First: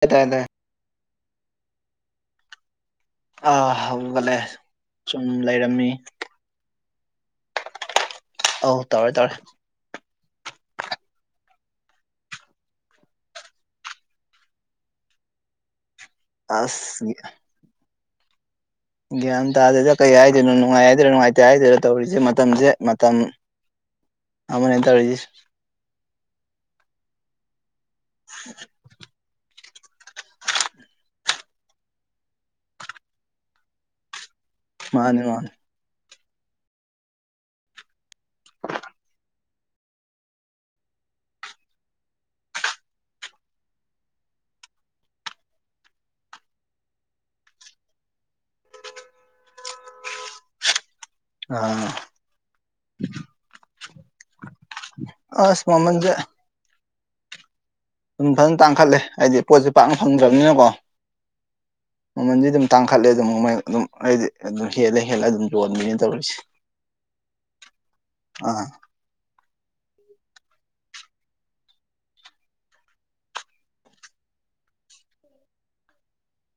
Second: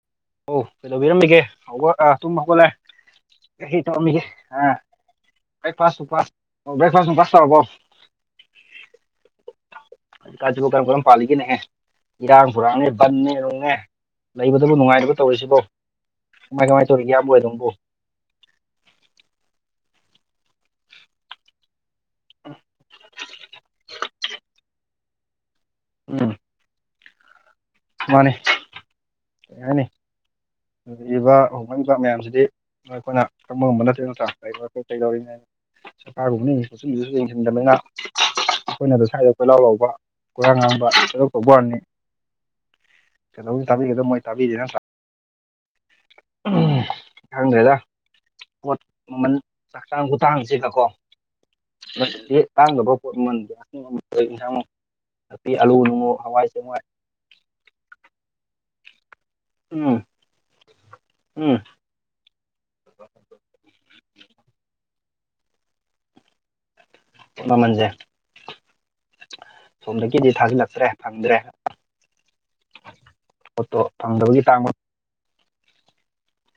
ꯀꯗꯥꯏꯗ ꯑꯧ ꯀꯩꯗꯧꯕꯤꯔꯝꯃꯤꯒꯦ ꯇꯨꯝ ꯍꯧꯒꯠꯂꯦ ꯑꯥ ꯀꯔꯤ ꯇꯧꯔꯝꯃꯤꯒꯦ ꯍꯧꯒꯠꯂꯦ ꯁꯨꯝ ꯂꯩꯔꯝꯃꯤ ꯕꯔꯦꯛꯐꯥꯁ ꯇꯧꯔꯕꯣ ꯑꯧ ꯇꯧꯔꯦ ꯇꯧꯔꯦ ꯂꯩꯀꯥꯏꯁꯤꯕꯨ ꯀꯔꯝ ꯀꯔꯝ ꯄꯥꯜꯂꯤꯒꯦꯅꯦꯍꯦ ꯏꯔꯥꯡ ꯐꯨꯔꯥꯡꯅꯦ ꯕꯟꯅꯦ ꯀꯩꯅꯦ ꯂꯩꯕꯗꯕꯨ ꯅꯨꯡꯉꯥꯏꯔꯤꯕ ꯇꯧꯔꯤꯁꯤꯕꯣ ꯀꯃꯥꯏ ꯀꯃꯥꯏ ꯑꯁ ꯇꯧꯔꯤꯒꯦꯕ ꯑꯣꯏ ꯑꯗꯨꯝꯕꯣ ꯒ꯭ꯌꯥꯟ ꯇꯥꯗꯦꯗ ꯀꯩ ꯍꯥꯏꯗꯣꯏꯅꯣ ꯅꯨꯡꯉꯥꯏ ꯍꯥꯏꯗꯣꯏꯔꯥ ꯅꯨꯡꯉꯥꯏꯇꯦ ꯍꯥꯏꯗꯣꯏꯔꯥ ꯇꯧꯔꯤꯁꯦ ꯃꯇꯝꯁꯦ ꯃꯇꯝ ꯑꯃꯅꯦꯟ ꯇꯔꯔꯤ ꯎꯝ ꯃꯥꯅꯦ ꯌꯥꯅꯤ ꯑꯗꯨ ꯏꯕ ꯍꯣꯡꯂꯛꯏꯕ ꯃꯌꯥꯝꯁꯤꯗꯤ ꯑꯩꯈꯣꯏꯅ ꯈꯪꯕ ꯉꯝꯕ ꯅꯠꯇꯦ ꯅꯠꯇ꯭ꯔꯥ ꯀꯔꯤ ꯑꯩꯣꯏ ꯃꯥꯅꯤ ꯀꯩꯗꯧꯔꯤꯅꯤ ꯍꯥꯏ ꯃꯥꯅꯤ ꯁꯔꯀꯥꯔꯒꯨꯝꯕꯅ ꯁꯣꯠꯆꯟꯗꯨꯁꯨ ꯌꯦꯡꯁꯤꯟꯗꯕꯅꯤꯅ ꯑꯩꯈꯣꯏꯅꯗ ꯁ꯭ꯋꯥꯏꯗ ꯀꯣꯏꯂꯥꯎ ꯂꯥꯎꯧꯕ ꯀꯣꯏꯔꯥꯡ ꯉꯥꯡꯕ ꯁꯣꯏꯗꯣꯛ ꯇꯧꯕ ꯋꯥꯔꯅꯤ ꯇꯥꯕꯤꯒꯗꯣ ꯃꯣꯏ ꯇꯥꯕꯤꯔꯤꯦ ꯎꯝ ꯍꯪꯗ ꯄꯣꯠ ꯃꯃꯜ ꯆꯛꯆꯥꯡ ꯈꯨꯇꯥꯡꯁꯤꯒꯀꯣ ꯑꯥ ꯇꯥꯡꯒ ꯄꯣꯠ ꯃ ꯑꯄꯤ ꯑꯁ ꯑꯂꯨ ꯃꯃꯜꯁꯦ ꯅꯨꯡꯉꯨ ꯍꯋꯥꯏ ꯆꯦꯡꯋꯥꯏ ꯑꯗꯨꯝ ꯐꯖꯅ ꯇꯥꯡꯈꯠꯂꯦ ꯍꯥꯏꯗꯤ ꯄꯣꯠꯁꯦ ꯄꯥꯛꯅ ꯎꯝ ꯐꯪꯗ꯭ꯔꯕꯅꯤꯅꯀꯣ ꯎꯝ ꯃꯃꯟꯗꯤ ꯑꯗꯨꯝ ꯇꯥꯡꯈꯠꯂꯦ ꯑꯗꯨꯝ ꯃꯃꯩ ꯑꯗꯨꯝ ꯑꯩꯗꯤ ꯑꯗꯨꯝ ꯍꯦꯜꯂ ꯍꯦꯜꯂ ꯑꯗꯨꯝ ꯌꯣꯟꯕꯅꯤ ꯇꯧꯔꯤꯁꯦ ꯃꯃꯜꯁꯦ ꯑꯥ ꯁꯣꯝꯗꯒꯤꯗꯤ ꯊꯥꯖꯤꯜꯂꯛꯇ꯭ꯔꯦ ꯐꯪꯗ꯭ꯔꯦ ꯍꯣꯠꯇꯣ ꯐꯪꯗꯕꯒꯤ ꯇꯥꯡꯕ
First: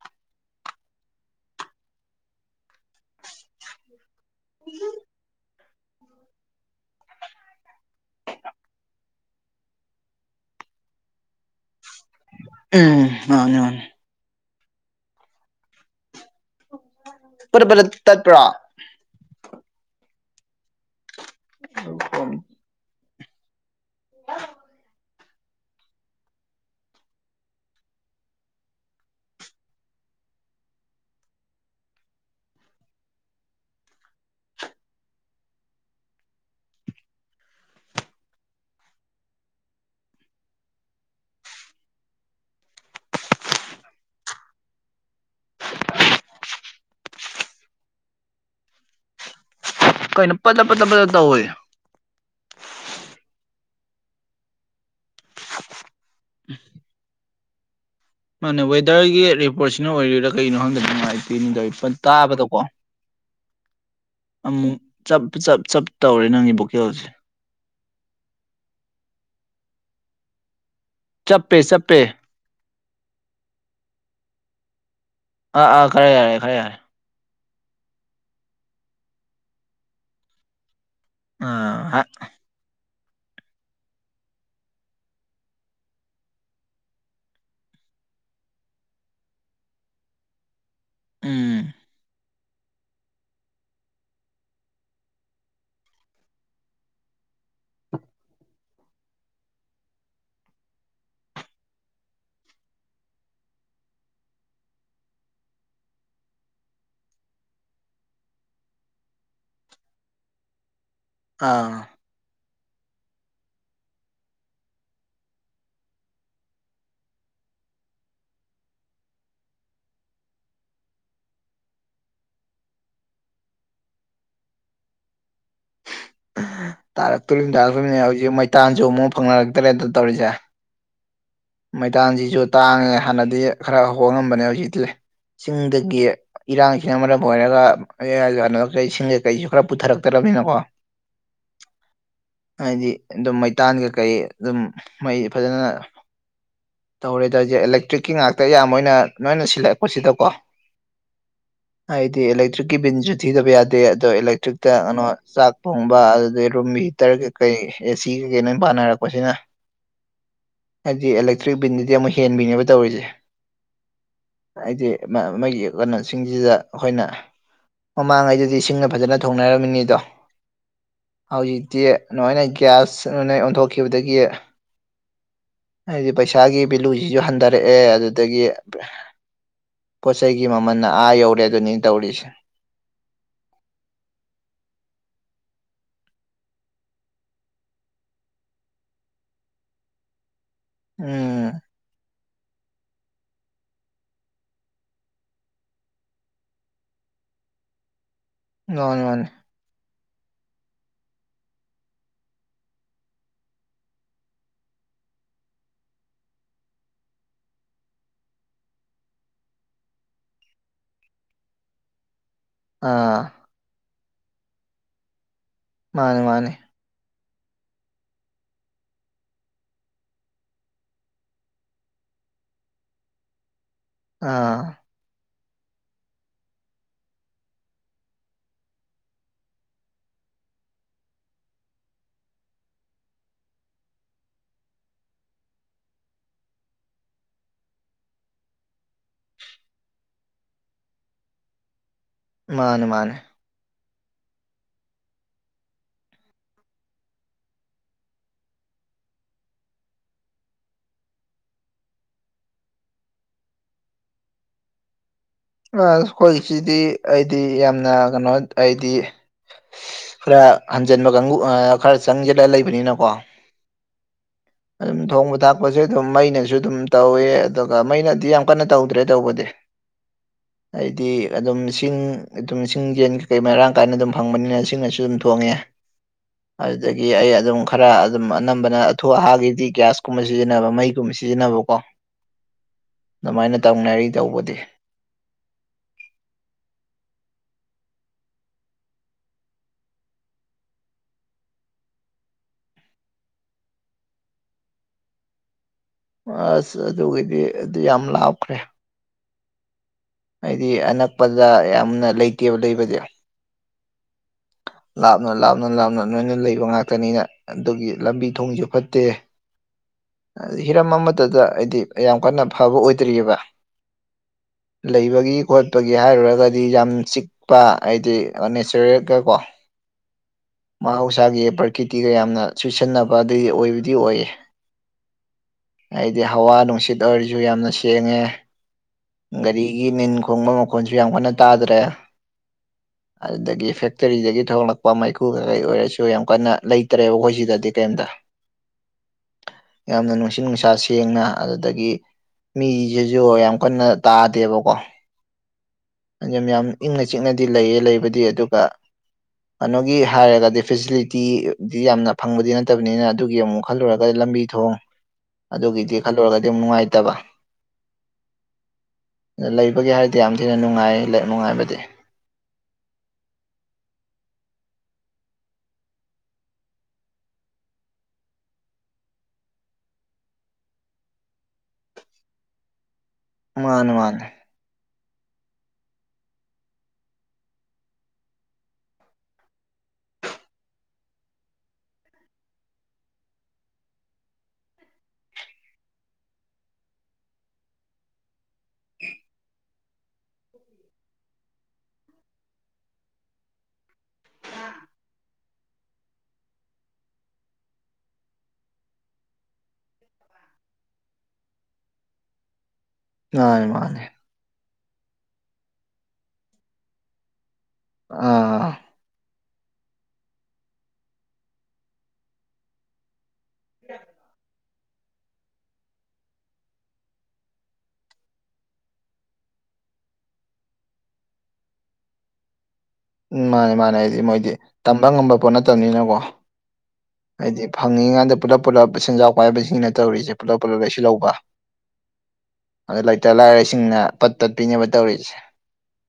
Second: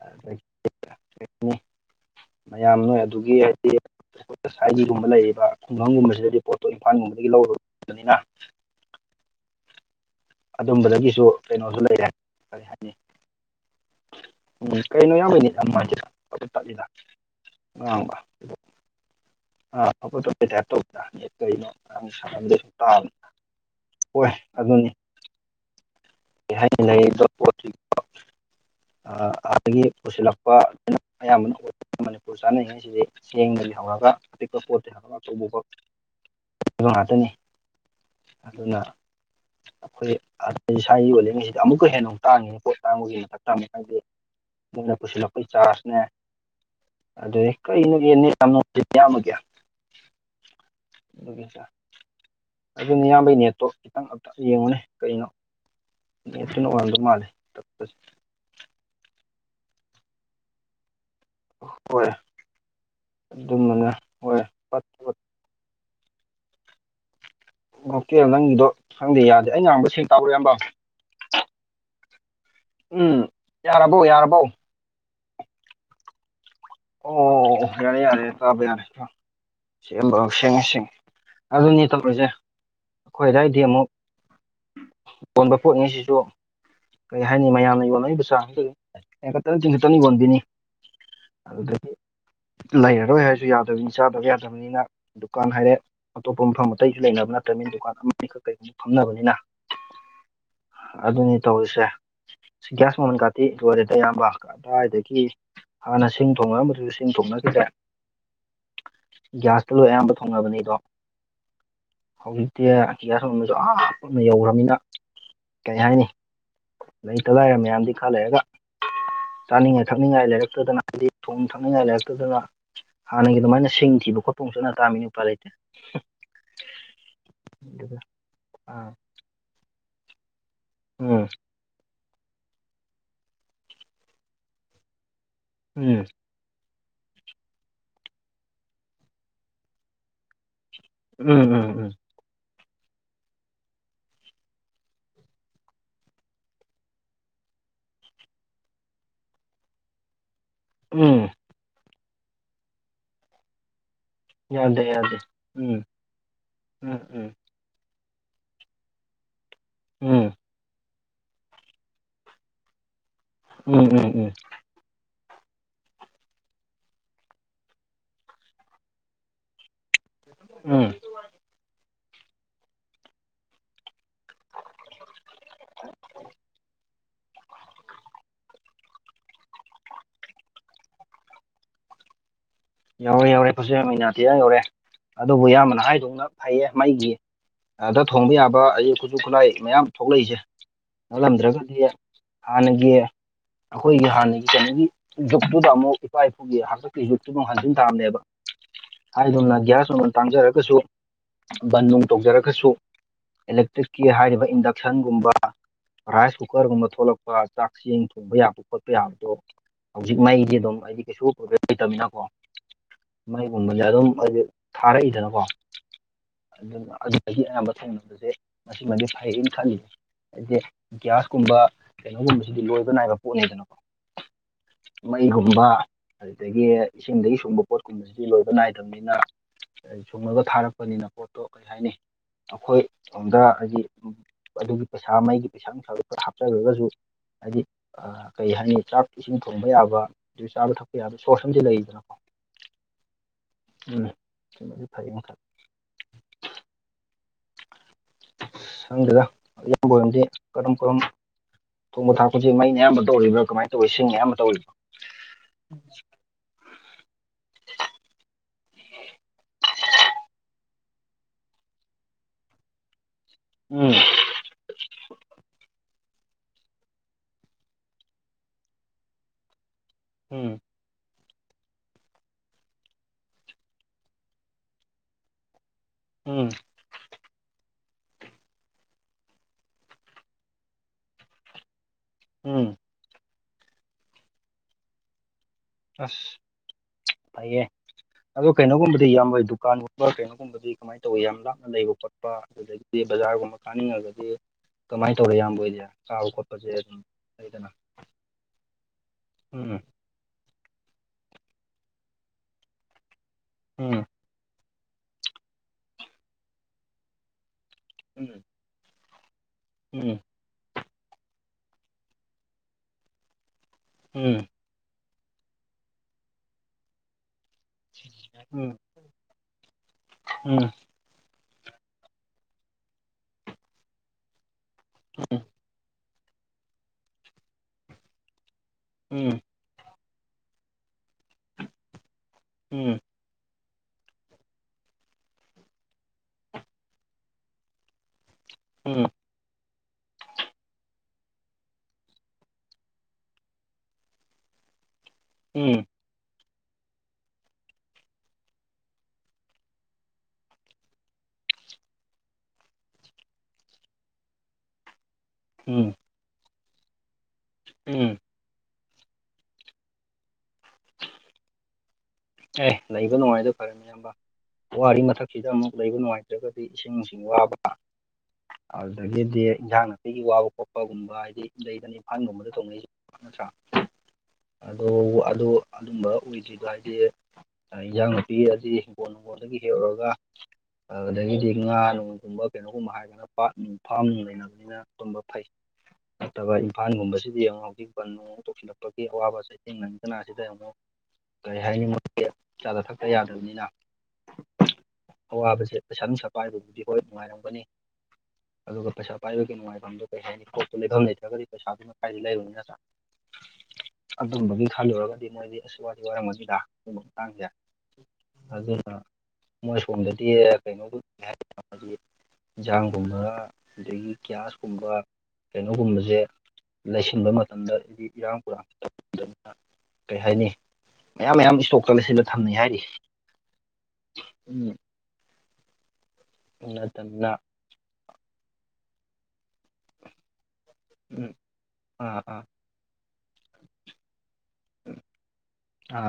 ꯑꯗꯒꯤ ꯃꯌꯥꯝ ꯅꯣꯏ ꯑꯗꯨꯒꯤ ꯍꯥꯏꯗꯤ ꯁꯥꯏꯒꯤꯒꯨꯝꯕ ꯂꯩꯔꯤꯕ ꯈꯨꯡꯒꯪꯒꯨꯝꯕꯁꯤꯗꯗꯤ ꯄꯣꯠꯇꯣ ꯏꯝꯐꯥꯜꯒꯨꯝꯕꯗꯒꯤ ꯂꯧꯔꯕꯅꯤꯅ ꯑꯗꯨꯝꯕꯗꯒꯤꯁꯨ ꯀꯩꯅꯣꯁꯨ ꯂꯩꯔꯦ ꯀꯔꯤ ꯍꯥꯏꯅꯤ ꯎꯝ ꯍꯅꯦꯉꯅꯤ ꯎꯝ ꯀꯩꯅꯣ ꯌꯥꯝꯕꯩꯅꯤ ꯌꯥꯝꯁꯤꯗ ꯇꯠꯂꯤꯗ ꯄꯨꯔꯄꯔ ꯇꯠꯄ꯭ꯔꯥ ꯑꯈ ꯇ ꯄꯦ ꯇ ꯇ ꯁꯃꯝꯗ ꯄꯝ ꯍꯣꯏ ꯑꯗꯨꯅꯤ ꯍ ꯂꯩꯗ ꯄꯣ ꯑꯗꯒꯤ ꯄꯨꯁꯤꯜꯂꯛꯄ ꯀꯩꯅ ꯑꯌꯥꯝꯕꯅ ꯑꯣꯏ ꯃꯅꯤꯄꯨꯔ ꯆꯥꯅꯉꯩꯁꯤꯗꯤ ꯆꯦꯡꯗ ꯂꯩꯍꯧꯔꯒ ꯑꯄꯤꯛꯄ ꯄꯣꯠꯇ ꯍꯧꯔꯒ ꯇꯧꯕꯐ ꯕ ꯉꯥꯛꯇꯅꯤ ꯑꯗꯨꯅ ꯑꯩꯈꯣꯏ ꯑꯥꯔꯇꯤꯁ ꯏꯁꯥꯏ ꯌꯣꯜꯂꯤꯉꯩꯁꯤꯗ ꯑꯃꯛꯀ ꯍꯦꯟꯅꯨꯛ ꯇꯉꯤ ꯄꯣꯠ ꯇꯥꯡꯕꯒꯤ ꯃꯊꯛꯇ ꯆ ꯍꯥꯏꯗꯤ ꯃꯟꯅ ꯄꯨꯁꯤꯜꯂꯛꯄꯩ ꯆꯥꯔꯥꯁꯅꯦ ꯑꯗꯨꯗꯤ ꯀꯩꯅꯣꯒꯦꯅꯦ ꯌꯥꯝꯌꯥꯝꯕꯒꯦ ꯀꯈꯣꯏꯩꯅꯣ ꯄ ꯄ ꯑꯗꯨ ꯏꯌꯥꯝꯕꯒꯤ ꯅꯦꯠꯇ ꯈꯤꯇꯪ ꯑꯝꯇ ꯌꯦꯡꯉꯨꯅꯦ ꯀꯩꯅꯣ [unintelligible] ꯅ ꯑꯗꯨꯅ ꯋꯥꯗ ꯃꯥꯂꯦ ꯃꯥꯅꯦ ꯋꯦꯗꯔꯒꯤ ꯔꯤꯄꯣꯔꯠꯁꯤꯅ ꯑꯣꯏꯔꯤꯣꯏꯔꯥ ꯀꯩꯅꯣ ꯍꯪꯗꯅ ꯅꯨꯡꯉꯥꯏꯁꯦ ꯇꯤꯟꯗ ꯍꯣꯏ ꯇꯥꯕꯗꯀꯣ ꯑꯗꯨꯝꯕꯅ ꯍꯣꯏ ꯑꯃꯨꯛ ꯆꯞ ꯆꯞ ꯆꯞ ꯇꯧꯔꯦ ꯅꯪꯒꯤ ꯕꯣꯀꯦꯜꯁꯦ ꯂꯣꯇꯦꯜ ꯅꯪꯒꯤꯗꯣ ꯈꯪꯗꯦ ꯌꯥꯗꯦ ꯑꯩ ꯉꯥꯡꯕ ꯁꯦꯛ ꯇꯥꯎꯔꯦꯕꯣ ꯆꯞꯄꯦ ꯆꯞꯄꯦ ꯎꯝ ꯌꯥꯔꯕꯣ ꯌꯥꯔꯕꯣ ꯑꯥ ꯑꯥ ꯈꯔ ꯌꯥꯔꯦ ꯈꯔꯦ ꯌꯥꯔꯦ ꯑꯣ ꯑꯣ ꯌꯥꯔꯦ ꯌꯥꯔꯦ ꯇꯥꯕ ꯌꯥꯔꯦꯕ ꯁꯦꯡ ꯁꯦꯡ ꯑꯗꯨꯅꯤ ꯑꯥ ꯇꯧꯔꯤꯁꯦ ꯑꯩꯈꯣꯏꯗꯥꯋꯥꯏꯗꯤ ꯑꯃꯨꯛ ꯌꯣꯟꯕ ꯄꯣꯠꯅꯤꯁꯤꯁꯨ ꯀꯩ ꯍꯥꯏꯅꯤ ꯃꯌꯥꯝꯅ ꯌꯣꯟꯂꯏꯕ ꯆꯥ ꯍ ꯈꯠꯇꯅ ꯆꯤꯟꯈꯠꯇꯅ ꯌꯣꯟꯕꯤꯅꯤ ꯎꯝ ꯑꯗꯨꯗꯒꯤ ꯂꯩꯔꯔꯣꯏ ꯍꯥꯏꯔꯁꯨ ꯌꯥꯗꯕꯅꯤ ꯆꯥꯗꯕ ꯌꯥꯗꯕꯅꯤꯅ ꯗꯨꯀꯥꯟ ꯍꯥꯏꯔꯦ ꯑꯇꯣꯞꯄ ꯃꯐꯝ ꯑꯇꯩꯒ ꯂꯩꯅꯕꯅ ꯇꯃꯤꯟ ꯗꯨꯀꯥꯟ ꯑꯃꯈꯛ ꯀꯩꯒꯨꯝ ꯐꯝꯅꯕꯅꯤꯅ ꯑꯗꯨꯅꯤ ꯇꯧꯔꯤꯁꯦ ꯒ꯭ꯌꯥꯁ ꯃꯃꯜ ꯀꯥꯇꯤ ꯇꯣꯏꯂꯦꯠꯇ ꯑꯌꯥꯝꯕ ꯑꯗꯨꯋꯥꯏꯗꯒꯤ ꯍꯥꯟꯅ ꯁꯤꯡ ꯊꯣꯉ ꯃꯇꯝꯗꯨꯗ ꯁꯤꯡ ꯊꯣꯡꯅꯕꯈꯤꯗ ꯒ꯭ꯌꯥꯁꯇ ꯂꯣꯏ ꯑꯌꯥꯝꯕ ꯊꯣꯡꯅꯕꯅꯤꯗꯣ ꯑꯥ ꯍꯧꯖꯤꯛꯇꯤꯇꯤꯌꯥꯁꯣꯟ ꯑꯃꯁꯁꯨ ꯑꯞꯅ ꯌꯧꯈ꯭ꯔꯅꯤꯅ ꯀꯔꯤ ꯍꯥꯏꯅꯤ ꯂꯩꯇ ꯂꯥꯏꯔ ꯃꯌꯥꯝꯗꯤ ꯈꯜꯂꯛꯔꯒ ꯆꯥꯅꯤꯡꯉꯥꯏ ꯊꯛꯅꯤꯡꯉꯥꯏ ꯂꯩꯔꯛꯇꯗꯅ ꯍꯥꯏꯗꯤ ꯊꯣꯡ ꯊꯛꯅꯤꯡꯉꯥꯏ ꯂꯩꯔꯛꯇꯗꯅ ꯍꯥꯟꯅꯒꯤ ꯑꯗꯨꯃꯥꯏꯅ ꯁꯤꯡ ꯊꯤꯕ ꯈꯣꯠꯄꯛꯠꯅ ꯇꯥꯝꯃꯤ ꯅꯨꯄꯥ ꯂꯩꯇ ꯇꯥꯔꯛꯇꯣꯝ ꯇꯥꯔꯛꯛꯇꯕꯅꯦ ꯑꯗꯨꯗ ꯍꯧꯖꯤꯛ ꯃꯩꯇꯥꯟꯁꯨ ꯑꯃꯨꯛ ꯐꯪꯅꯔꯛꯇ꯭ꯔꯦꯗ ꯇꯧꯔꯤꯁꯦ ꯎꯝ ꯃꯩꯇꯥꯟꯁꯤꯁꯨ ꯇꯥꯡꯉꯦ ꯍꯥꯟꯅꯗꯤ ꯈꯔ ꯍꯣꯡꯉꯝꯕꯅꯦ ꯍꯧꯖꯤꯛꯇꯤ ꯎꯝ ꯆꯤꯡꯗꯒꯤ ꯏꯔꯥꯡꯁꯤꯅ ꯃꯔꯝ ꯑꯣꯏꯔꯒ ꯑꯩꯖ ꯏꯁꯤꯡꯒ ꯀꯔꯤꯁꯨ ꯈꯔ ꯄꯨꯊꯔꯛꯇ꯭ꯔꯕꯅꯤꯅꯀꯣ ꯎꯝ ꯎꯝ ꯎꯝ ꯍꯥꯏꯗꯤ ꯑꯗꯨꯝ ꯃꯩꯇꯥꯟ ꯀꯩ ꯀꯩ ꯑꯗꯨꯝ ꯃꯩ ꯐꯖꯅ ꯇꯧꯔꯦꯗꯁꯦ ꯑꯦꯂꯦꯛꯇ꯭ꯔꯤꯛꯀꯤ ꯉꯥꯛꯇ ꯌꯥꯝꯌꯥꯝꯕꯅ ꯅꯣꯏꯅ ꯁꯤꯜꯂꯛꯄꯁꯤꯗꯀꯣ ꯎꯝ ꯍꯥꯏꯗꯤ ꯑꯦꯂꯦꯛꯇ꯭ꯔꯤꯛꯀꯤ ꯕꯤꯟꯁꯨ ꯊꯤꯗꯕ ꯌꯥꯗꯦ ꯑꯗꯣ ꯍꯇ꯭ꯔꯤꯛꯇ ꯌꯥꯗꯦ ꯀꯩꯅꯣ ꯌꯥꯗꯦ ꯆꯥꯛ ꯎꯝ ꯊꯣꯡꯕ ꯑꯗꯨꯗꯒꯤꯩ ꯔꯨꯝ ꯎꯝ ꯍꯤꯇꯔ ꯎꯝ ꯀꯩꯀꯩ ꯑꯦꯁꯤ ꯀꯩꯀꯅꯣꯏ ꯄꯥꯟꯅꯔꯛꯄꯁꯤꯅ ꯎꯝ ꯁꯤꯗꯤ ꯑꯦꯂꯦꯛꯇ꯭ꯔꯤꯛ ꯕꯤꯟꯗꯗꯤ ꯑꯃꯨꯛ ꯍꯦꯟꯕꯤꯅꯦꯕ ꯇꯧꯔꯤꯁꯦ ꯎꯝ ꯎꯝ ꯎꯝ ꯍꯥꯏꯗꯤ ꯃꯣꯏꯒꯤ ꯀꯩꯅꯣꯁꯤꯡꯁꯤꯗ ꯑꯩꯈꯣꯏꯅ ꯃꯃꯥꯡꯉꯩꯗꯗꯤ ꯏꯁꯤꯡꯅ ꯐꯖꯅ ꯊꯣꯡꯅꯔꯝꯃꯤꯅꯤꯗꯣ ꯎꯝ ꯍꯧꯖꯤꯛꯇꯤ ꯅꯥꯏꯅ ꯒ꯭ꯌꯥꯁꯅ ꯑꯣꯟꯊꯣꯛꯈꯤꯕꯗꯒꯤ ꯍꯥꯏꯗꯤ ꯄꯩꯁꯥꯒꯤ ꯚꯤꯂꯨꯁꯤꯁꯨ ꯍꯟꯊꯔꯛꯑꯦ ꯑꯗꯨꯗꯒꯤ ꯄꯣꯠ ꯆꯩꯒꯤ ꯃꯃꯜꯅ ꯑꯥ ꯌꯧꯔꯦ ꯑꯗꯨꯅꯤꯅ ꯇꯧꯔꯤꯁꯦ ꯌꯧꯔꯦ ꯌꯧꯔꯦ ꯐꯁ ꯃꯅꯥ ꯇꯤꯌꯥ ꯌꯧꯔꯛꯦ ꯑꯗꯨꯕꯨ ꯌꯥꯝꯕꯅ ꯍꯥꯏꯗꯣꯛꯅ ꯐꯩꯌꯦ ꯃꯩꯒꯤ ꯑꯗ ꯊꯣꯡꯕ ꯌꯥꯕ ꯑꯩ ꯈꯨꯠꯁꯨ ꯈꯨꯠꯂꯥꯏ ꯃꯌꯥꯝ ꯊꯣꯛꯂꯛꯏꯁꯦ ꯎꯝ ꯅꯠꯂꯝꯗ꯭ꯔꯒꯗꯤ ꯍꯥꯟꯅꯒꯤ ꯑꯩꯈꯣꯏꯒꯤ ꯍꯥꯟꯅꯒꯤ ꯀꯩꯅꯣꯒꯤ ꯖꯨꯛꯇꯨꯗ ꯑꯃꯨꯛ ꯏꯄꯥ ꯏꯄꯨꯒꯤ ꯍꯥꯛꯇꯛꯀꯤꯁꯨ ꯁꯤꯐꯝ ꯍꯟꯖꯤꯟ ꯇꯥꯕꯅꯦꯕ ꯃꯥꯅꯤ ꯃꯥꯅꯤ ꯍꯥꯏꯗꯨꯅ ꯒ꯭ꯌꯥꯁ ꯃꯃꯥꯜ ꯇꯥꯡꯖꯔꯒꯁꯨ ꯕꯟ ꯅꯨꯡ ꯇꯧꯖꯔꯒꯁꯨ ꯑꯦꯂꯦꯛꯇ꯭ꯔꯤꯛꯀꯤ ꯍꯥꯏꯔꯤꯕ ꯏꯟꯗꯛꯁꯟꯒꯨꯝꯕ ꯔꯥꯏꯁ ꯀꯨꯀꯔꯒꯨꯝꯕ ꯊꯣꯛꯂꯛꯄ ꯆꯥꯛ ꯆꯦꯡ ꯊꯣꯡꯕ ꯌꯥꯕ ꯈꯣꯠꯄ ꯌꯥꯕꯗꯣ ꯍꯧꯖꯤꯛ ꯃꯩꯖ ꯑꯗꯨꯝ ꯍꯥꯏꯗꯤ ꯀꯩꯁꯨ ꯄ꯭ꯔ‌ꯣꯕ꯭ꯂ‌ꯦꯝ ꯂꯩꯇꯃꯤꯅ ꯑꯥ ꯃꯩꯒꯨꯝꯕꯁꯤ ꯑꯗꯨꯝ ꯍꯥꯏꯗꯤ ꯊꯥꯔꯛꯏꯗꯅꯀꯣ ꯃꯥꯅꯦ-ꯃꯥꯅꯦ ꯑꯗꯨ ꯑꯗꯨꯗꯒꯤ ꯑꯌꯥꯝꯕ ꯊꯧꯗꯨꯁꯦ ꯃꯁꯤꯃꯗꯤ ꯐꯩꯅ ꯈꯜꯂꯤꯅꯦ ꯑꯩꯁꯦ ꯒ꯭ꯌꯥꯁꯀꯨꯝꯕ ꯀꯩꯅꯣꯒꯨꯝꯕꯁꯤꯗꯤ ꯂꯣꯏꯕ ꯅꯥꯏꯕ ꯄꯣꯠꯅꯤꯗꯅꯀꯣ ꯑꯥ ꯃꯩꯒꯨꯝꯕ ꯑꯗꯨꯗꯒꯤ ꯏꯁꯤꯡꯗꯒꯤ ꯁꯨꯡꯕ ꯄꯣꯠꯀꯨꯝꯕꯁꯤ ꯂꯣꯏꯕ ꯅꯥꯏꯗꯕꯅꯤꯅ ꯁꯨꯡꯉꯒ ꯊꯥꯔꯛꯄꯅꯤꯅ ꯄꯣꯠꯇꯣ ꯀꯔꯤ ꯍꯥꯏꯅꯤ ꯑꯩꯈꯣꯏ ꯑꯣꯝꯗ ꯍꯥꯏꯗꯤ ꯑꯗꯨꯒꯤ ꯄꯩꯁꯥ ꯃꯩꯒꯤ ꯄꯩꯁꯥ ꯅꯨꯡꯁꯥꯗꯨ ꯈꯔ ꯍꯥꯞꯆꯈ꯭ꯔꯒꯁꯨ ꯍꯥꯏꯗꯤ ꯀꯩ ꯍꯥꯏꯅꯤ ꯆꯥꯛ ꯏꯁꯤꯡ ꯊꯣꯡꯕ ꯌꯥꯕ ꯑꯗꯨ ꯆꯥꯕ ꯊꯛꯄ ꯌꯥꯕ ꯁꯣꯔꯁ ꯑꯃꯁ ꯂꯩꯗꯅꯀꯣ ꯃꯥꯅꯦ ꯃꯥꯅꯦ ꯎꯝ ꯐꯥꯏ ꯈ [inaudible] ꯁꯪꯗꯦꯗ ꯑꯌꯥꯝꯕꯝꯗꯤ ꯀꯔꯝ ꯀꯔꯝ ꯊꯣꯡꯕ ꯊꯥꯛꯄꯁꯤ ꯃꯩꯅ ꯑꯌꯥꯝꯕ ꯇꯧꯔꯤꯕ꯭ꯔꯥ ꯀꯃꯥꯏꯅ ꯇꯧꯋꯤ ꯁꯤꯡ ꯑꯌꯥꯝꯕ ꯇꯧꯔꯤꯕꯥ ꯑꯩꯈꯣꯏꯁꯤꯗꯤ ꯑꯩꯗꯤ ꯌꯥꯝꯅ ꯀꯩꯅꯣ ꯑꯩꯗꯤ ꯈꯔ ꯍꯟꯖꯤꯟꯕ ꯀꯥꯡꯕꯨ ꯈꯔ ꯆꯪꯒꯦꯂ ꯂꯩꯕꯅꯤꯅꯀꯣ ꯎꯝ ꯑꯗꯨꯝ ꯊꯣꯡꯕ ꯊꯥꯛꯄꯁꯦ ꯑꯗꯨꯝ ꯃꯩꯅꯁꯨ ꯑꯗꯨꯝ ꯇꯧꯋꯦ ꯑꯗꯨꯒ ꯃꯩꯅꯗꯤ ꯌꯥꯝ ꯀꯟꯅ ꯇꯧꯗ꯭ꯔꯦ ꯇꯧꯕꯗꯤ [inaudible] ꯎꯝ ꯍꯥꯏꯗꯤ ꯑꯗꯨꯝ ꯁꯤꯡ ꯑꯗꯨꯝ ꯁꯤꯡ ꯌꯦꯟ ꯀꯩ-ꯀꯩ ꯃꯔꯥꯡ ꯀꯥꯏꯅ ꯑꯗꯨꯝ ꯐꯪꯕꯅꯤꯅ ꯁꯤꯡꯅꯁꯨ ꯑꯗꯨꯝ ꯊꯣꯡꯉꯦ [inaudible] ꯎꯝ ꯑꯗꯨꯗꯒꯤ ꯑꯩ ꯑꯗꯨꯝ ꯈꯔ ꯑꯗꯨꯝ ꯑꯅꯝꯕꯅ ꯑꯊꯨ ꯑꯍꯥ ꯑꯩꯗꯤ ꯒ꯭ꯌꯥꯁ ꯀꯨꯝꯕ ꯁꯤꯖꯤꯟꯅꯕ ꯃꯩꯒꯨꯝꯕ ꯁꯤꯖꯤꯟꯅꯕꯀꯣ ꯎꯝ ꯑꯗꯨꯃꯥꯏꯅ ꯇꯧꯅꯔꯤ ꯇꯧꯕꯗꯤ ꯑꯁ ꯐꯩꯌꯦ ꯑꯗꯣ ꯀꯩꯅꯣꯒꯨꯝꯕꯗꯤ ꯏꯌꯥꯝꯕ ꯗꯨꯀꯥꯟꯒꯨꯝꯕ ꯀꯩꯅꯣꯒꯨꯝꯕꯗꯤ ꯀꯃꯥꯏꯅ ꯇꯧꯋꯤ ꯌꯥꯝ ꯂꯥꯞꯅ ꯂꯩꯕ ꯈꯣꯠꯄ ꯑꯗꯨꯗꯤ ꯕꯖꯥꯔꯒꯨꯝꯕ ꯀꯥꯅꯤꯡꯉꯒꯗꯤ ꯀꯃꯥꯏꯅ ꯇꯧꯔꯦ ꯏꯌꯥꯝꯍ‌ꯣꯏꯗꯤ ꯑꯁ ꯑꯗꯨꯒꯤꯗꯤ ꯑꯗꯨ ꯌꯥꯝ ꯂꯥꯞꯈ꯭ꯔꯦ ꯎꯝ ꯍꯥꯏꯗꯤ ꯑꯅꯛꯄꯗ ꯌꯥꯝꯅ ꯂꯩꯇꯦꯕ ꯂꯩꯕꯗꯤ ꯎꯝ ꯂꯥꯞꯅ ꯂꯥꯞꯅ ꯂꯥꯞꯅ ꯂꯣꯏꯅ ꯂꯩꯕ ꯉꯥꯛꯇꯅꯤꯅ ꯑꯗꯨꯒꯤ ꯂꯝꯕꯤ ꯊꯣꯡꯁꯨ ꯐꯠꯇꯦ ꯎꯝ ꯍꯤꯔꯝ ꯑꯃꯠꯇꯗ ꯍꯥꯏꯗꯤ ꯌꯥꯝ ꯀꯟꯅ ꯐꯕ ꯑꯣꯏꯗ꯭ꯔꯤꯕ ꯎꯝ ꯂꯩꯕꯒꯤ ꯈꯣꯠꯄꯒꯤ ꯍꯥꯏꯔꯨꯔꯒꯗꯤ ꯌꯥꯝ ꯆꯤꯛꯄ ꯍꯥꯏꯗꯤ ꯅꯦꯆꯔꯦꯜꯒ ꯀꯣ ꯎꯝ ꯃꯍꯧꯁꯥꯒꯤ ꯄ꯭ꯔꯀꯤꯇꯤꯒ ꯌꯥꯝꯅ ꯆꯨꯁꯟꯅꯕ ꯑꯗꯨ ꯑꯣꯏꯕꯗꯤ ꯑꯣꯏꯌꯦ ꯎꯝ ꯍꯥꯏꯗꯤ ꯍꯋꯥ ꯅꯨꯡꯁꯤꯠ ꯑꯣꯏꯔꯁꯨ ꯌꯥꯝꯅ ꯁꯦꯡꯉꯦ ꯒꯥꯔꯤꯒꯤ ꯅꯤꯟ ꯈꯣꯡꯕ ꯃꯈꯣꯟꯁꯨ ꯌꯥꯝ ꯀꯟꯅ ꯇꯥꯗ꯭ꯔꯦ ꯎꯝ ꯑꯗꯨꯗꯒꯤ ꯐ‌ꯦꯛꯇꯔꯤꯗꯒꯤ ꯊꯣꯛꯂꯛꯄ ꯃꯩꯏꯈꯨ ꯀꯩ-ꯀꯩ ꯑꯣꯏꯔꯁꯨ ꯌꯥꯝ ꯀꯟꯅ ꯂꯩꯇ꯭ꯔꯦꯕ ꯑꯩꯈꯣꯏ ꯁꯤꯗꯗꯤ ꯀꯦꯝꯇ ꯎꯝ ꯌꯥꯝꯅ ꯅꯨꯡꯁꯤꯠ ꯅꯨꯡꯁꯥ ꯁꯦꯡꯅ ꯑꯗꯨꯗꯒꯤ ꯃꯤꯖꯤꯖꯨ ꯌꯥꯝ ꯀꯟꯅ ꯇꯥꯗꯦꯕꯀꯣ ꯎꯝ ꯌꯥꯝ ꯏꯪꯅ ꯆꯤꯛꯅꯗꯤ ꯂꯩꯌꯦ ꯂꯩꯕꯗꯤ ꯑꯗꯨꯒ ꯀꯩꯅꯣꯒꯤ ꯍꯥꯏꯔꯒꯗꯤ ꯐꯦꯁꯤꯂꯤꯇꯤꯗꯤ ꯌꯥꯝꯅ ꯐꯪꯕꯗꯤ ꯅꯠꯇꯕꯅꯤꯅ ꯑꯗꯨꯒꯤ ꯑꯃꯨꯛ ꯈꯜꯂꯨꯔꯒꯗꯤ ꯂꯝꯕꯤ ꯊꯣꯡ ꯑꯗꯨꯒꯤꯗꯤ ꯈꯜꯂꯨꯔꯒꯗꯤ ꯑꯃꯨꯛ ꯅꯨꯡꯉꯥꯏꯇꯕ ꯎꯝ ꯂꯩꯕꯒꯤ ꯍꯥꯏꯔꯗꯤ ꯌꯥꯝ ꯊꯤꯅ ꯅꯨꯡꯉꯥꯏ ꯅꯨꯡꯉꯥꯏꯕꯗꯤ ꯑꯦ ꯂꯩꯕ ꯅꯨꯡꯉꯥꯏꯗꯣ ꯐꯔꯦ ꯏꯌꯥꯝꯕ ꯋꯥꯔꯤ ꯃꯊꯛꯁꯤꯗ ꯑꯃꯨꯛ ꯂꯩꯕ ꯅꯨꯡꯉꯥꯏꯇ꯭ꯔꯒꯗꯤ ꯏꯁꯤꯡ- ꯃꯥꯏꯁꯤꯡ ꯋꯥꯕ ꯑꯗꯨꯗꯒꯤꯗꯤ ꯏꯟꯖꯥꯡ ꯅꯥꯄꯤꯒꯤ ꯋꯥꯕ ꯈꯣꯠꯄꯒꯨꯝꯕ ꯍꯥꯏꯗꯤ ꯂꯩꯗꯅ ꯏꯝꯐꯥꯜꯒꯨꯝꯕꯗ ꯇꯧꯅꯩꯖ ꯃꯥꯅ‌ꯦ-ꯃꯥꯅ‌ꯦ ꯑꯗꯣ ꯑꯗꯨ ꯑꯗꯨꯝꯕ ꯑꯣꯏꯗ꯭ꯔꯤꯕ ꯍꯥꯏꯗꯤ ꯏꯟꯖꯥꯡ ꯅꯥꯄꯤ ꯑꯁꯤ ꯍꯤꯡꯒꯣꯜ ꯅꯨꯡꯒꯣꯜꯗꯒꯤ ꯍꯦꯛꯎꯨꯔꯒ ꯑꯗꯒꯤꯗꯤ ꯉꯥ ꯅꯨꯡꯒꯨꯝꯕ ꯀꯩꯅꯣꯒꯨꯝꯕ ꯍꯥꯏꯔꯒꯅ ꯄꯥꯠ ꯅꯨꯡ ꯐꯥꯝ ꯅꯨꯡ ꯂꯩꯅꯕꯅꯤ ꯇꯨꯝ ꯐꯩ ꯅꯠꯇꯕ ꯏꯝꯐꯥꯜꯒꯨꯝꯕꯁꯤꯗꯤ ꯌꯦꯡꯉꯨ ꯍꯧꯖꯤꯛ ꯕꯟ ꯅꯨꯡ ꯇꯧꯁꯤꯜꯂꯛꯄꯒꯤ ꯑꯋꯥꯕ ꯆꯩꯊꯦꯡ ꯅꯪꯉꯤꯉꯩ ꯑꯁꯤꯗ ꯑꯃꯨꯛ ꯀꯔꯤ ꯍꯥꯏꯅꯤ ꯆꯥꯗ ꯊꯛꯇ ꯌꯥꯗꯕꯅꯤꯅ ꯑꯋꯥꯕꯁꯦ ꯄꯩꯁꯥ ꯅꯨꯡꯁꯥ ꯄꯥꯏꯕꯕꯨꯗꯤ ꯍꯣꯏ ꯅꯨꯡꯉꯥꯏꯔꯝꯒꯅꯤ ꯑꯗꯨꯒ ꯄꯩꯁꯥ ꯄꯥꯏꯕꯒꯤꯅꯨꯡꯉꯥꯏꯐꯝꯗꯣ ꯀꯩ ꯍꯥꯏꯅꯤ ꯄꯣꯠꯇꯨ ꯂꯩꯐꯝ ꯂꯩꯇ꯭ꯔꯒꯗꯤ ꯄꯩꯁꯥꯗꯨ ꯀꯥꯏꯗꯩ ꯂꯩꯥꯔꯨꯅꯤ ꯅꯠꯇ꯭ꯔ ꯃꯥꯅꯦ -ꯃꯥꯅꯦ ꯑꯗꯨꯝꯕꯒꯤ ꯈꯜꯂꯨꯔꯒꯗꯤ ꯃꯣꯏꯗꯤ ꯑꯁ ꯋꯥꯗꯤ ꯋꯥꯔꯝꯒꯅꯤꯗ ꯍꯟꯗꯛ ꯃꯇꯥꯡꯖꯦ ꯑꯥ ꯑꯗꯨꯅ ꯃꯣꯏ ꯁꯣꯝꯗꯗꯤ ꯀꯩꯅꯣꯒ ꯍꯥꯏꯗꯤ ꯏꯟꯖꯥꯡꯒꯨꯝꯕ ꯑꯗꯒꯤ ꯒ꯭ꯌꯥꯁ ꯀꯨꯝꯕ ꯀꯩꯅꯣꯒꯨꯝꯕꯁꯦ ꯂꯩꯁꯤꯟꯕ ꯃꯇꯝꯗ ꯑꯩꯗꯤ ꯏꯔꯥꯡ ꯄꯨꯨꯔꯥꯡꯗꯕꯅꯤꯅ ꯀꯩ ꯍꯥꯏꯅꯤ ꯃꯌꯥꯝ -ꯃꯌꯥꯝ ꯏꯁꯇꯣꯛꯇꯒ ꯂꯩꯁꯤꯜꯂꯒ ꯊꯝꯅꯩ ꯍꯥꯏꯔꯤ ꯎꯝ ꯃꯥꯅꯦ- ꯃꯥꯅꯦ ꯍꯥꯏꯗꯤ ꯃꯣꯏꯗꯤ ꯇꯝꯕ ꯉꯝꯕ ꯄꯣꯠ ꯅꯠꯇꯕꯅꯤꯅꯀꯣ ꯅꯠꯇꯕꯅꯤꯅ ꯍꯥꯏꯗꯤ ꯐꯪꯉꯤꯉꯀꯥꯟꯗ ꯄꯨꯂꯞ- ꯄꯨꯜꯂꯞ ꯁꯦꯟꯖꯥꯎ ꯄꯥꯏꯕꯁꯤꯡꯅ ꯇꯧꯔꯤꯁꯦ ꯄꯨꯂꯞ- ꯄꯨꯂꯞ ꯂꯩꯁꯤꯜꯍꯧꯕ ꯎꯝ ꯑꯥ ꯑꯥ ꯑꯗ ꯂꯩꯇ ꯂꯥꯏꯔꯁꯤꯡꯅ ꯄꯠ ꯇꯠꯄꯤꯅꯦꯕ ꯇꯧꯔꯤꯁꯦ ꯑ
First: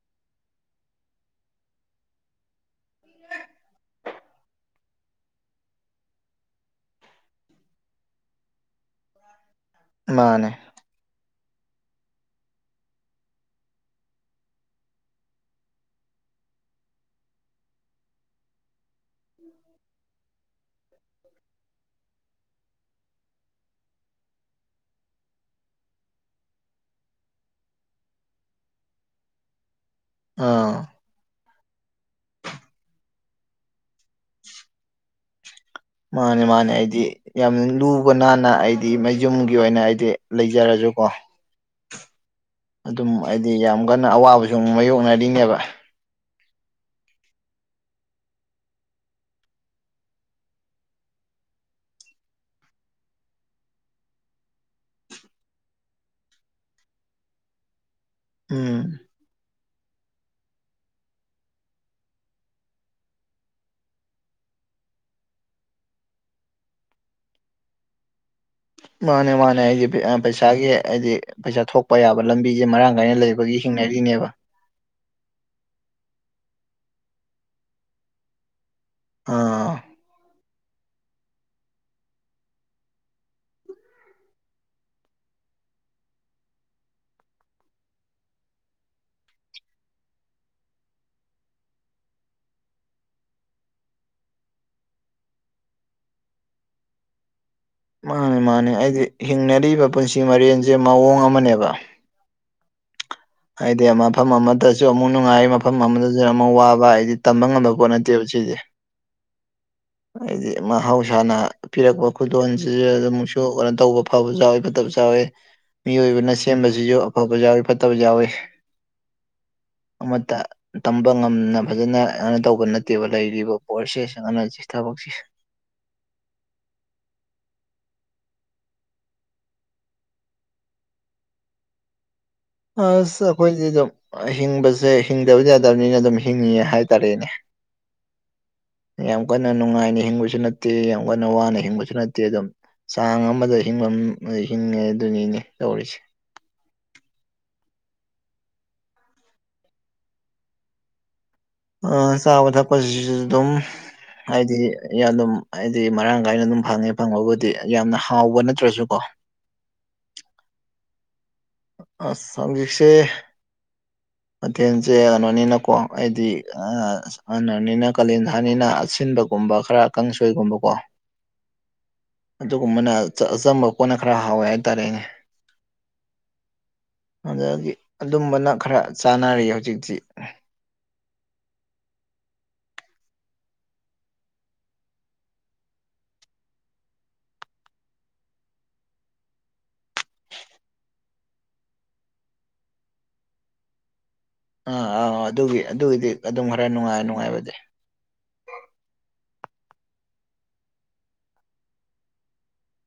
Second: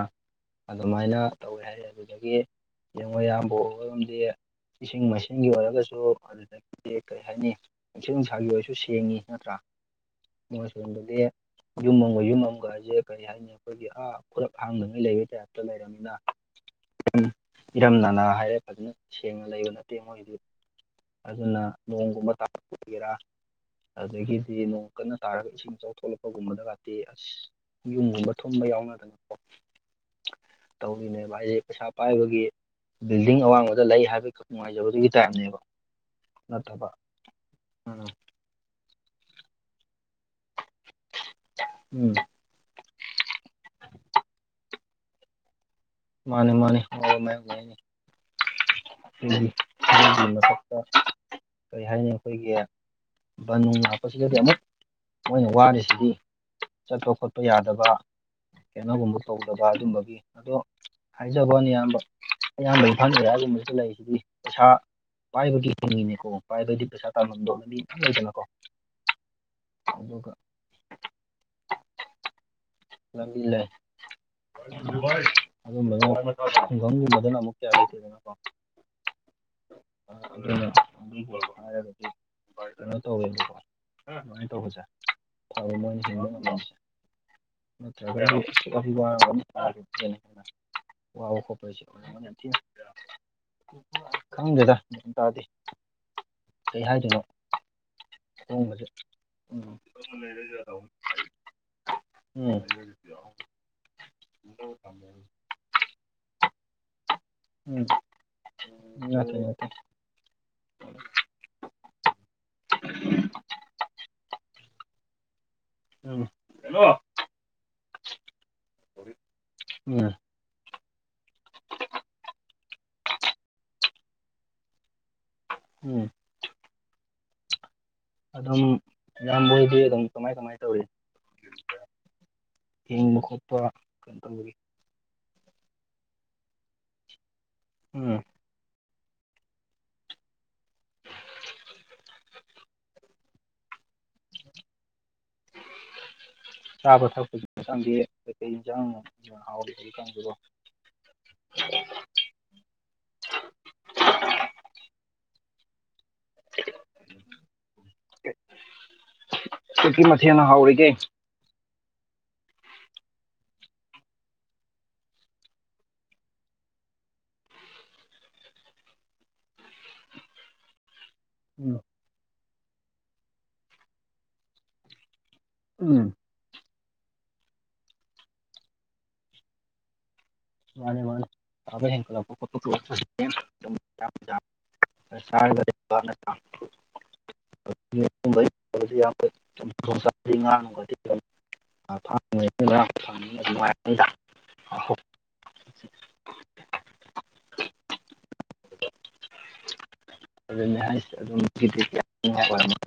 ꯑꯗꯨꯃꯥꯏꯅ ꯇꯧꯋꯦ ꯍꯥꯏ ꯑꯗꯨꯗꯒꯤ ꯌꯦꯡꯉꯣ ꯑꯌꯥꯝꯕ ꯍꯣꯏꯔꯣꯝꯗꯤ ꯏꯁꯤꯡ ꯃꯥꯏꯁꯤꯡꯒꯤ ꯑꯣꯏꯔꯒꯁꯨ ꯑꯗꯒꯤꯗꯤ ꯀꯩ ꯍꯥꯏꯅꯤ ꯅꯨꯡꯁꯤꯠ- ꯅꯨꯡꯁꯥꯒꯤ ꯑꯣꯏꯁꯨ ꯁꯦꯡꯉꯤ ꯅꯠꯇ꯭ꯔꯥ ꯃꯥꯅꯦ ꯑꯁꯣꯝꯗꯗꯤ ꯌꯨꯝ ꯑꯃꯒ- ꯌꯨꯝ ꯑꯃꯒ ꯍꯥꯏꯖꯦ ꯀꯔꯤ ꯍꯥꯏꯅꯤ ꯑꯩꯈꯣꯏꯒꯤ ꯑ ꯈꯨꯔꯞ ꯍꯥꯡꯗꯉꯩ ꯂꯩꯕꯩ ꯇꯥꯏꯞꯇ ꯂꯩꯔꯕꯅꯤꯅ ꯏꯔꯝ ꯅꯂꯥ ꯍꯥꯏꯔꯦ ꯐꯖꯅ ꯁꯦꯡꯅ ꯂꯩꯕ ꯅꯠꯇꯦ ꯃꯣꯏꯒꯤꯗꯤ ꯑꯗꯨꯅ ꯅꯣꯡꯒꯨꯝꯕ ꯇꯥꯔꯛꯄꯗꯗꯤ ꯚꯦꯔꯥꯅꯦ ꯑꯗꯒꯤꯗꯤ ꯅꯣꯡ ꯀꯟꯅ ꯇꯥꯔꯒ ꯏꯁꯤꯡ ꯏꯆꯥꯎꯊꯣꯂꯛꯄꯒꯨꯝꯕꯗ ꯒꯇꯤ ꯑꯁ ꯌꯨꯝꯒꯨꯝꯕ ꯊꯨꯝꯕ ꯌꯥꯎꯅꯔꯦꯀꯣ ꯑ ꯇꯧꯔꯤꯅꯦꯕ ꯍꯩꯌꯦꯡ ꯄꯩꯁꯥ ꯄꯥꯏꯕꯒꯤ ꯕꯤꯜꯗꯤꯡ ꯑꯋꯥꯡꯕꯗ ꯂꯩ ꯍꯥꯏꯕꯒꯤ ꯅꯨꯡꯉꯥꯏꯖꯕꯗꯨꯒꯤ ꯇꯥꯏꯞꯅꯦꯕ ꯃꯥꯅꯦ ꯃꯥꯅꯦ ꯅꯠꯇꯕ ꯑꯩꯗꯤ ꯌꯥꯝꯅ ꯎꯝ ꯂꯨꯕ ꯅꯥꯟꯅ ꯑꯩꯗꯤ ꯗꯤ ꯃꯌꯨꯝꯒꯤ ꯑꯣꯏꯅ ꯑꯩꯗꯤ ꯂꯩꯖꯔꯁꯨꯀꯣ ꯎꯝ ꯑꯗꯨꯝ ꯍꯥꯏꯗꯤ ꯌꯥꯝ ꯀꯟꯅ ꯑꯋꯥꯕꯁꯨ ꯃꯥꯏꯌꯣꯛꯅꯔꯤꯅꯦꯕ ꯃꯥꯅꯦ ꯃꯥꯅꯦ ꯃꯥ ꯃꯥꯏꯌꯣꯛꯅꯩꯅꯤ ꯃꯊꯛꯇ ꯀꯔꯤ ꯍꯥꯏꯅꯤ ꯑꯩꯈꯣꯏꯒꯤ ꯕꯟ ꯍꯥꯞꯄꯁꯤꯗꯗꯤ ꯑꯃꯨꯛ ꯃꯣꯏꯅ ꯋꯥꯔꯤꯁꯤꯗꯤ ꯆꯠꯄ ꯈꯣꯠꯄ ꯌꯥꯗꯕ ꯎꯝ ꯀꯩꯅꯣꯒꯨꯝꯕ ꯇꯧ ꯖꯑꯗꯨꯝꯕꯒꯤ ꯑꯗꯣ ꯍꯥꯏꯖꯕꯅꯤ ꯏꯌꯥꯝꯕ ꯏꯌꯥꯝꯕꯒꯤ ꯂꯩꯔꯤꯁꯤꯗꯤ ꯄꯩꯁꯥ ꯄꯥꯏꯕꯒꯤ ꯍꯤꯡꯉꯤꯅꯦꯀꯣ ꯄꯥꯏꯕꯗꯤ ꯄꯩꯁꯥ ꯇꯥꯟꯐꯝꯗꯣꯅ ꯃꯤ ꯌꯥꯝ ꯂꯩꯗꯅꯀꯣ ꯃꯥꯅꯦ ꯃꯥꯅꯦ ꯑꯩꯗꯤ ꯑꯗꯨꯒ ꯄꯩꯁꯥꯒꯤ ꯍꯥꯏꯗꯤ ꯄꯩꯁꯥ ꯊꯣꯛꯄ ꯌꯥꯕ ꯂꯝꯕꯤꯁꯦ ꯃꯔꯥꯡ ꯀꯥꯏꯅ ꯂꯩꯕꯒꯤ ꯍꯤꯡꯅꯔꯤꯅꯦꯕ ꯪꯒꯤꯨꯝ ꯃꯗꯨꯅ ꯑꯃꯨꯛ ꯑꯗꯅꯀꯣ [inaudible] ꯑꯥ [inaudible] ꯀꯩꯅꯣ ꯇꯧꯋꯦꯃꯥꯏꯅ ꯇꯧꯕꯁꯦ [inaudible] ꯅꯠꯇ [inaudible] ꯋꯥꯕ ꯈꯣꯠꯄꯩꯁꯨ ꯌꯥꯝꯅ ꯊꯤꯅ [inaudible] ꯈꯪꯗꯦꯗ ꯒ꯭ꯌꯥꯟ ꯇꯥꯗꯦ ꯀꯩ ꯍꯥꯏꯗꯣꯏꯅꯣ ꯃꯥꯅꯦ- ꯃꯥꯅꯦ ꯑꯗꯨꯒꯨꯝꯕꯁꯦ ꯍꯥꯏꯗꯤ ꯎꯝ ꯍꯤꯡꯅꯔꯤꯕ ꯄꯨꯟꯁꯤ ꯃꯔꯦꯟꯁꯦ ꯃꯑꯣꯡ ꯑꯃꯅꯦꯕ ꯎꯝ ꯍꯥꯏꯗꯤ ꯃꯐꯝ ꯑꯃꯗꯁꯨ ꯑꯃꯨꯛ ꯅꯨꯡꯉꯥꯏ ꯃꯐꯝ ꯑꯃꯗꯁꯨ ꯑꯃꯨꯛ ꯋꯥꯕ ꯍꯥꯏꯗꯤ ꯇꯝꯕ ꯉꯝꯕ ꯄꯣꯠ ꯅꯠꯇꯦꯕ ꯁꯤꯗꯤ ꯉꯜꯂꯤ [inaudible] ꯍꯥꯏꯗꯤ ꯃꯍꯧꯁꯥꯅ ꯄꯤꯔꯛꯄ ꯈꯨꯗꯣꯟꯁꯤ ꯑꯗꯨꯝꯛꯁꯨ ꯀꯩꯅꯣ ꯇꯧꯕ ꯐꯕꯁꯨ ꯌꯥꯎꯏ ꯐꯠꯇꯕꯁꯨ ꯌꯥꯎꯋꯦ ꯎꯝ ꯃꯤꯑꯣꯏꯕꯅ ꯁꯦꯝꯕꯁꯤꯁꯨ ꯑꯐꯕ ꯌꯥꯎꯋꯤ ꯐꯠꯇꯕꯖꯨ ꯌꯥꯎꯋꯤ ꯎꯝ ꯑꯃꯠꯇ ꯇꯝꯕ ꯉꯝꯅ ꯐꯖꯅ ꯑꯅ ꯇꯧꯕ ꯅꯠꯇꯦꯕ ꯂꯩꯔꯤꯕ ꯄꯣꯠꯁꯦ ꯊꯕꯛꯁꯤ ꯎꯝ ꯑꯗꯨꯝ ꯏꯌꯥꯝꯕꯍ‌ꯣꯏꯗꯤ ꯑꯗꯨꯝ ꯀꯃꯥꯏ ꯀꯃꯥꯏ ꯇꯧꯔꯤ ꯍꯤꯡꯕ ꯑꯁ ꯈꯣꯠꯄ ꯑꯩꯈꯣꯏꯗꯤ ꯑꯗꯨꯝ ꯀꯩꯅꯣ ꯇꯧꯕꯒꯤ ꯍꯤꯡꯕꯁꯦ ꯍꯤꯡꯗꯕꯗꯤ ꯌꯥꯗꯕꯅꯤꯅ ꯑꯗꯨꯝ ꯍꯤꯡꯉꯤ ꯍꯥꯏꯇꯥꯔꯦꯅꯦ ꯎꯝ ꯌꯥꯝ ꯀꯟꯅ ꯅꯨꯡꯉꯥꯏꯅ ꯍꯤꯡꯕꯁꯨ ꯅꯠꯇꯦ ꯌꯥꯝ ꯀꯟꯅ ꯋꯥꯅ ꯍꯤꯡꯕꯁꯨ ꯅꯠꯇꯦ ꯑꯗꯨꯝ ꯆꯥꯡ ꯑꯃꯗ ꯍꯤꯡꯐꯝ ꯍꯤꯡꯉꯦ ꯑꯗꯨꯅꯤꯅꯦ ꯇꯧꯔꯤꯁꯦ ꯆꯥꯕ ꯊꯛꯄꯗꯤ ꯃꯇꯥꯡꯗꯤ ꯀ ꯀꯩ ꯌꯦꯟꯁꯥꯡ ꯍꯥꯎꯔꯤꯒ‌ꯦ ꯍꯧꯖꯤꯛꯀꯥꯟꯖꯤꯕ‌ꯣ ꯑ ꯆꯥꯕ ꯊꯛꯄꯁꯤꯁꯨ ꯑꯗꯨꯝ ꯍꯥꯏꯗꯤ ꯌꯥꯝꯅ ꯍꯥꯏꯗꯤ ꯃꯔꯥꯡ ꯀꯥꯏꯅ ꯑꯗꯨꯝ ꯐꯪꯉꯦ ꯐꯪꯕꯕꯨꯗꯤ ꯌꯥꯝꯅ ꯍꯥꯎꯕ ꯅꯠꯇ꯭ꯔꯁꯨ ꯀꯣ ꯀꯔꯤ ꯃꯊꯦꯜꯅ ꯍꯥꯎꯔꯤꯒꯦ ꯑꯁ ꯍꯧꯖꯤꯛꯁꯦ ꯃꯊꯦꯜꯁꯦ ꯀꯩꯅꯣꯅꯤꯅꯀꯣ ꯑꯩꯗꯤ ꯑꯁ ꯍꯥꯟꯅꯅꯤꯅ ꯀꯥꯂꯦꯟ ꯊꯥꯅꯤꯅ ꯑꯁꯤꯟꯕꯒꯨꯝꯕ ꯈꯔ ꯀꯥꯡꯁꯣꯏꯒꯨꯝꯕꯀꯣ ꯑꯝ ꯑꯗꯨꯒꯨꯝꯕꯅ ꯑꯆꯝꯕ ꯄꯣꯠꯅ ꯈꯔ ꯍꯥꯎꯋꯦ ꯍꯥꯏꯇꯥꯔꯦꯅꯦ ꯎꯝ ꯑꯗꯒꯤ ꯑꯗꯨꯝꯕꯅ ꯈꯔ ꯆꯥꯅꯔꯤ ꯍꯧꯖꯤꯛꯇꯤ ꯃꯥꯅ‌ꯦ ꯃꯥꯅ‌ꯦ ꯁꯥꯕ ꯍ‌ꯦꯟꯀꯠꯂꯛꯄ ꯈ‌ꯣꯠꯄ [inaudible] [inaudible] ꯌꯥꯝꯗꯤ ꯉꯥꯡ ꯅꯨꯡꯗꯤ [inaudible] ꯑꯥ ꯑꯥ ꯑꯗꯨꯒꯤ ꯑꯗꯨꯒꯤꯗꯤ ꯑꯗꯨꯝ ꯈꯔ ꯅꯨꯡꯉꯥꯏ ꯅꯨꯡꯉꯥꯏꯕꯗꯤ ꯑꯗꯨ ꯅꯍ ꯑꯗꯨ [inaudible]